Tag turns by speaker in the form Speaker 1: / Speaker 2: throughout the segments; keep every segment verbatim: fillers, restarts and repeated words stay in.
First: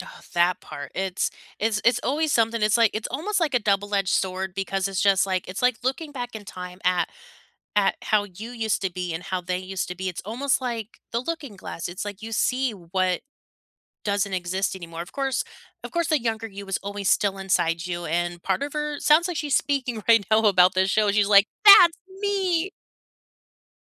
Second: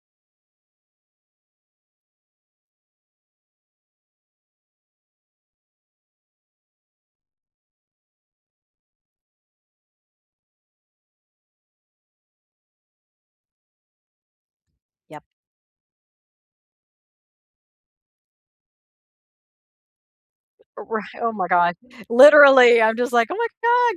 Speaker 1: That part, it's it's it's always something. It's like it's almost like a double-edged sword because it's just like it's like looking back in time at at how you used to be and how they used to be. It's almost like the looking glass, it's like you see what doesn't exist anymore. Of
Speaker 2: Yep.
Speaker 1: course of course, the younger you was always still inside you, and part of her sounds like she's speaking right now about
Speaker 2: Oh
Speaker 1: this
Speaker 2: righ
Speaker 1: show, she's
Speaker 2: oh my
Speaker 1: like,
Speaker 2: god,
Speaker 1: "That's me!"
Speaker 2: literally! I'm just like, "Oh my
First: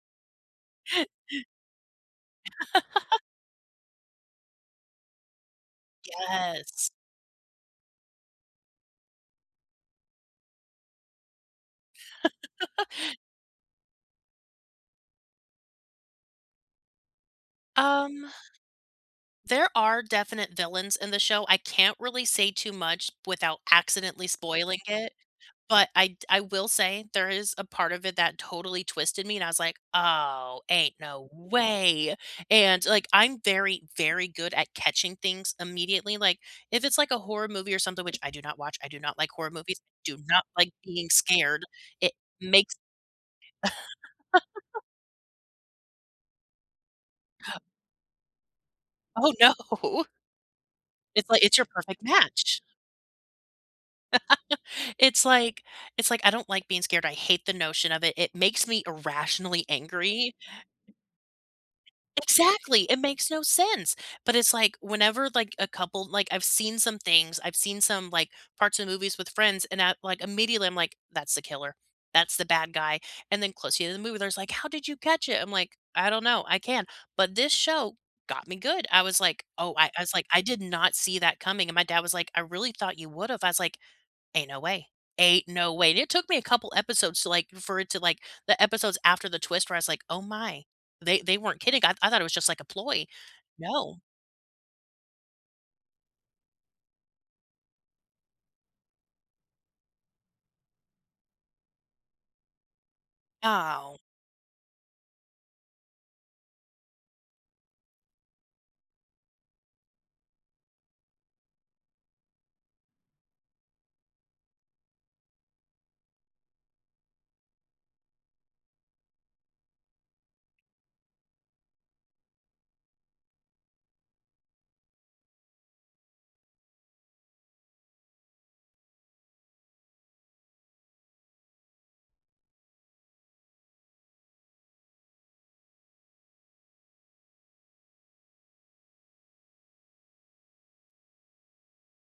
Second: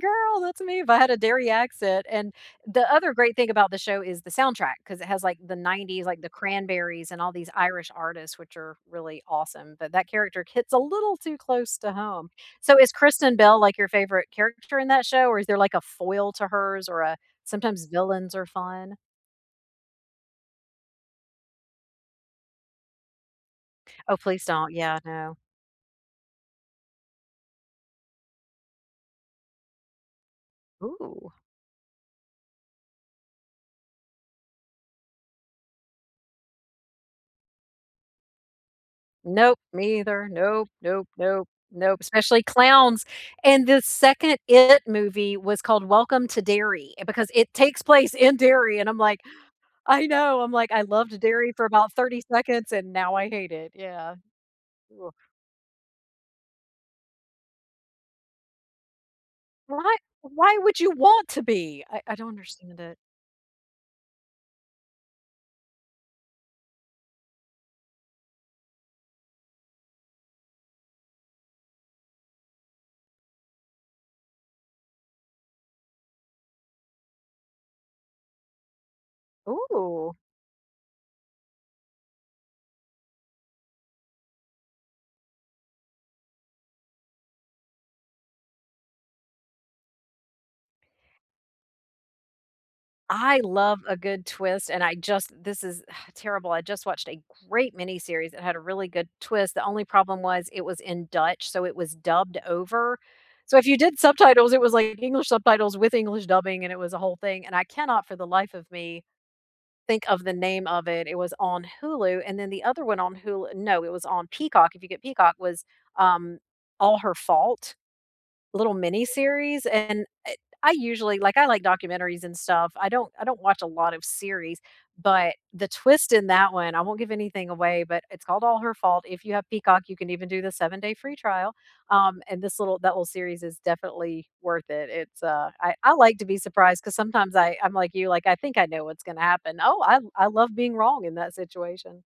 Speaker 2: god, girl! That's me!" if I had a Derry accent, and the other great thing about the show is the soundtrack 'cause it has, like, the nineties, like, The
Speaker 1: Yes.
Speaker 2: Cranberries and all these Irish artists, which are really awesome, but that character hits a little too close to home. So, is Kristen Bell, like, your favorite character in that show, or is there, like, a foil to hers or a sometimes
Speaker 1: Um,
Speaker 2: villains are fun?
Speaker 1: there are definite villains in the show. I can't really say too much without
Speaker 2: Oh,
Speaker 1: accidentally
Speaker 2: please don't,
Speaker 1: spoiling
Speaker 2: yeah,
Speaker 1: it,
Speaker 2: no.
Speaker 1: but I d I will say there is a part of it that totally twisted me, and I was like, "Oh, ain't no
Speaker 2: Ooh.
Speaker 1: way!" And, like, I'm very, very good at catching things immediately, like, if it's, like, a horror movie or something- which I do not watch, I do not like horror
Speaker 2: Nope,
Speaker 1: movies,
Speaker 2: me
Speaker 1: do
Speaker 2: either.
Speaker 1: not
Speaker 2: Nope,
Speaker 1: like
Speaker 2: nope,
Speaker 1: being
Speaker 2: nope,
Speaker 1: scared,
Speaker 2: nope,
Speaker 1: it
Speaker 2: especially
Speaker 1: makes
Speaker 2: clowns! And the second IT movie was called Welcome to Derry because it takes place in Derry, and I'm like
Speaker 1: Oh, no.
Speaker 2: I know, I'm like, "I loved
Speaker 1: It's like
Speaker 2: Derry
Speaker 1: it's your
Speaker 2: for about
Speaker 1: perfect
Speaker 2: thirty
Speaker 1: match!
Speaker 2: seconds, and now I hate it," yeah. Oof.
Speaker 1: It's like it's like I don't like being scared. I hate the notion of it, it makes me irrationally
Speaker 2: Why
Speaker 1: angry.
Speaker 2: why would you want to be? I I don't understand
Speaker 1: Exactly!
Speaker 2: it.
Speaker 1: It makes no sense! But it's like whenever, like, a couple like, I've seen some things, I've seen some, like, parts of movies with friends and at, like immediately, I'm like, "That's the killer. That's the bad guy," and then close to the end of the movie, there's like, "How did you catch it?" I'm like, "I don't know. I can," but this show got me good. I was like, "Oh," I I was
Speaker 2: Ooh.
Speaker 1: like, "I did not see that coming," and my dad was like, "I really thought you would have," I was like, "Ain't no way, ain't no way," and it took me a couple episodes to, like for it to, like the episodes after the twist where I was like, "Oh my, they they weren't kidding," I I thought it was just like a ploy.
Speaker 2: I love a
Speaker 1: No.
Speaker 2: good twist, and I just this is terrible. I just watched a great miniseries, it had a really good twist. The only problem was it was in Dutch, so it was dubbed over. So, if you did
Speaker 1: Ow.
Speaker 2: subtitles, it was like English subtitles with English dubbing, and it was a whole thing, and I cannot for the life of me think of the name of it. It was on Hulu and then the other one on Hul no, it was on Peacock, if you get Peacock, was, um, All Her Fault, little mini-series, and it I usually, like, I like documentaries and stuff. I don't I don't watch a lot of series, but the twist in that one I won't give anything away, but it's called All Her Fault. If you have Peacock, you can even do the seven-day free trial, um, and this little that little series is definitely worth it. It's, uh, I I like to be surprised 'cause sometimes I I'm like you, like, I think I know what's gonna happen. Oh, I I love being wrong in that situation.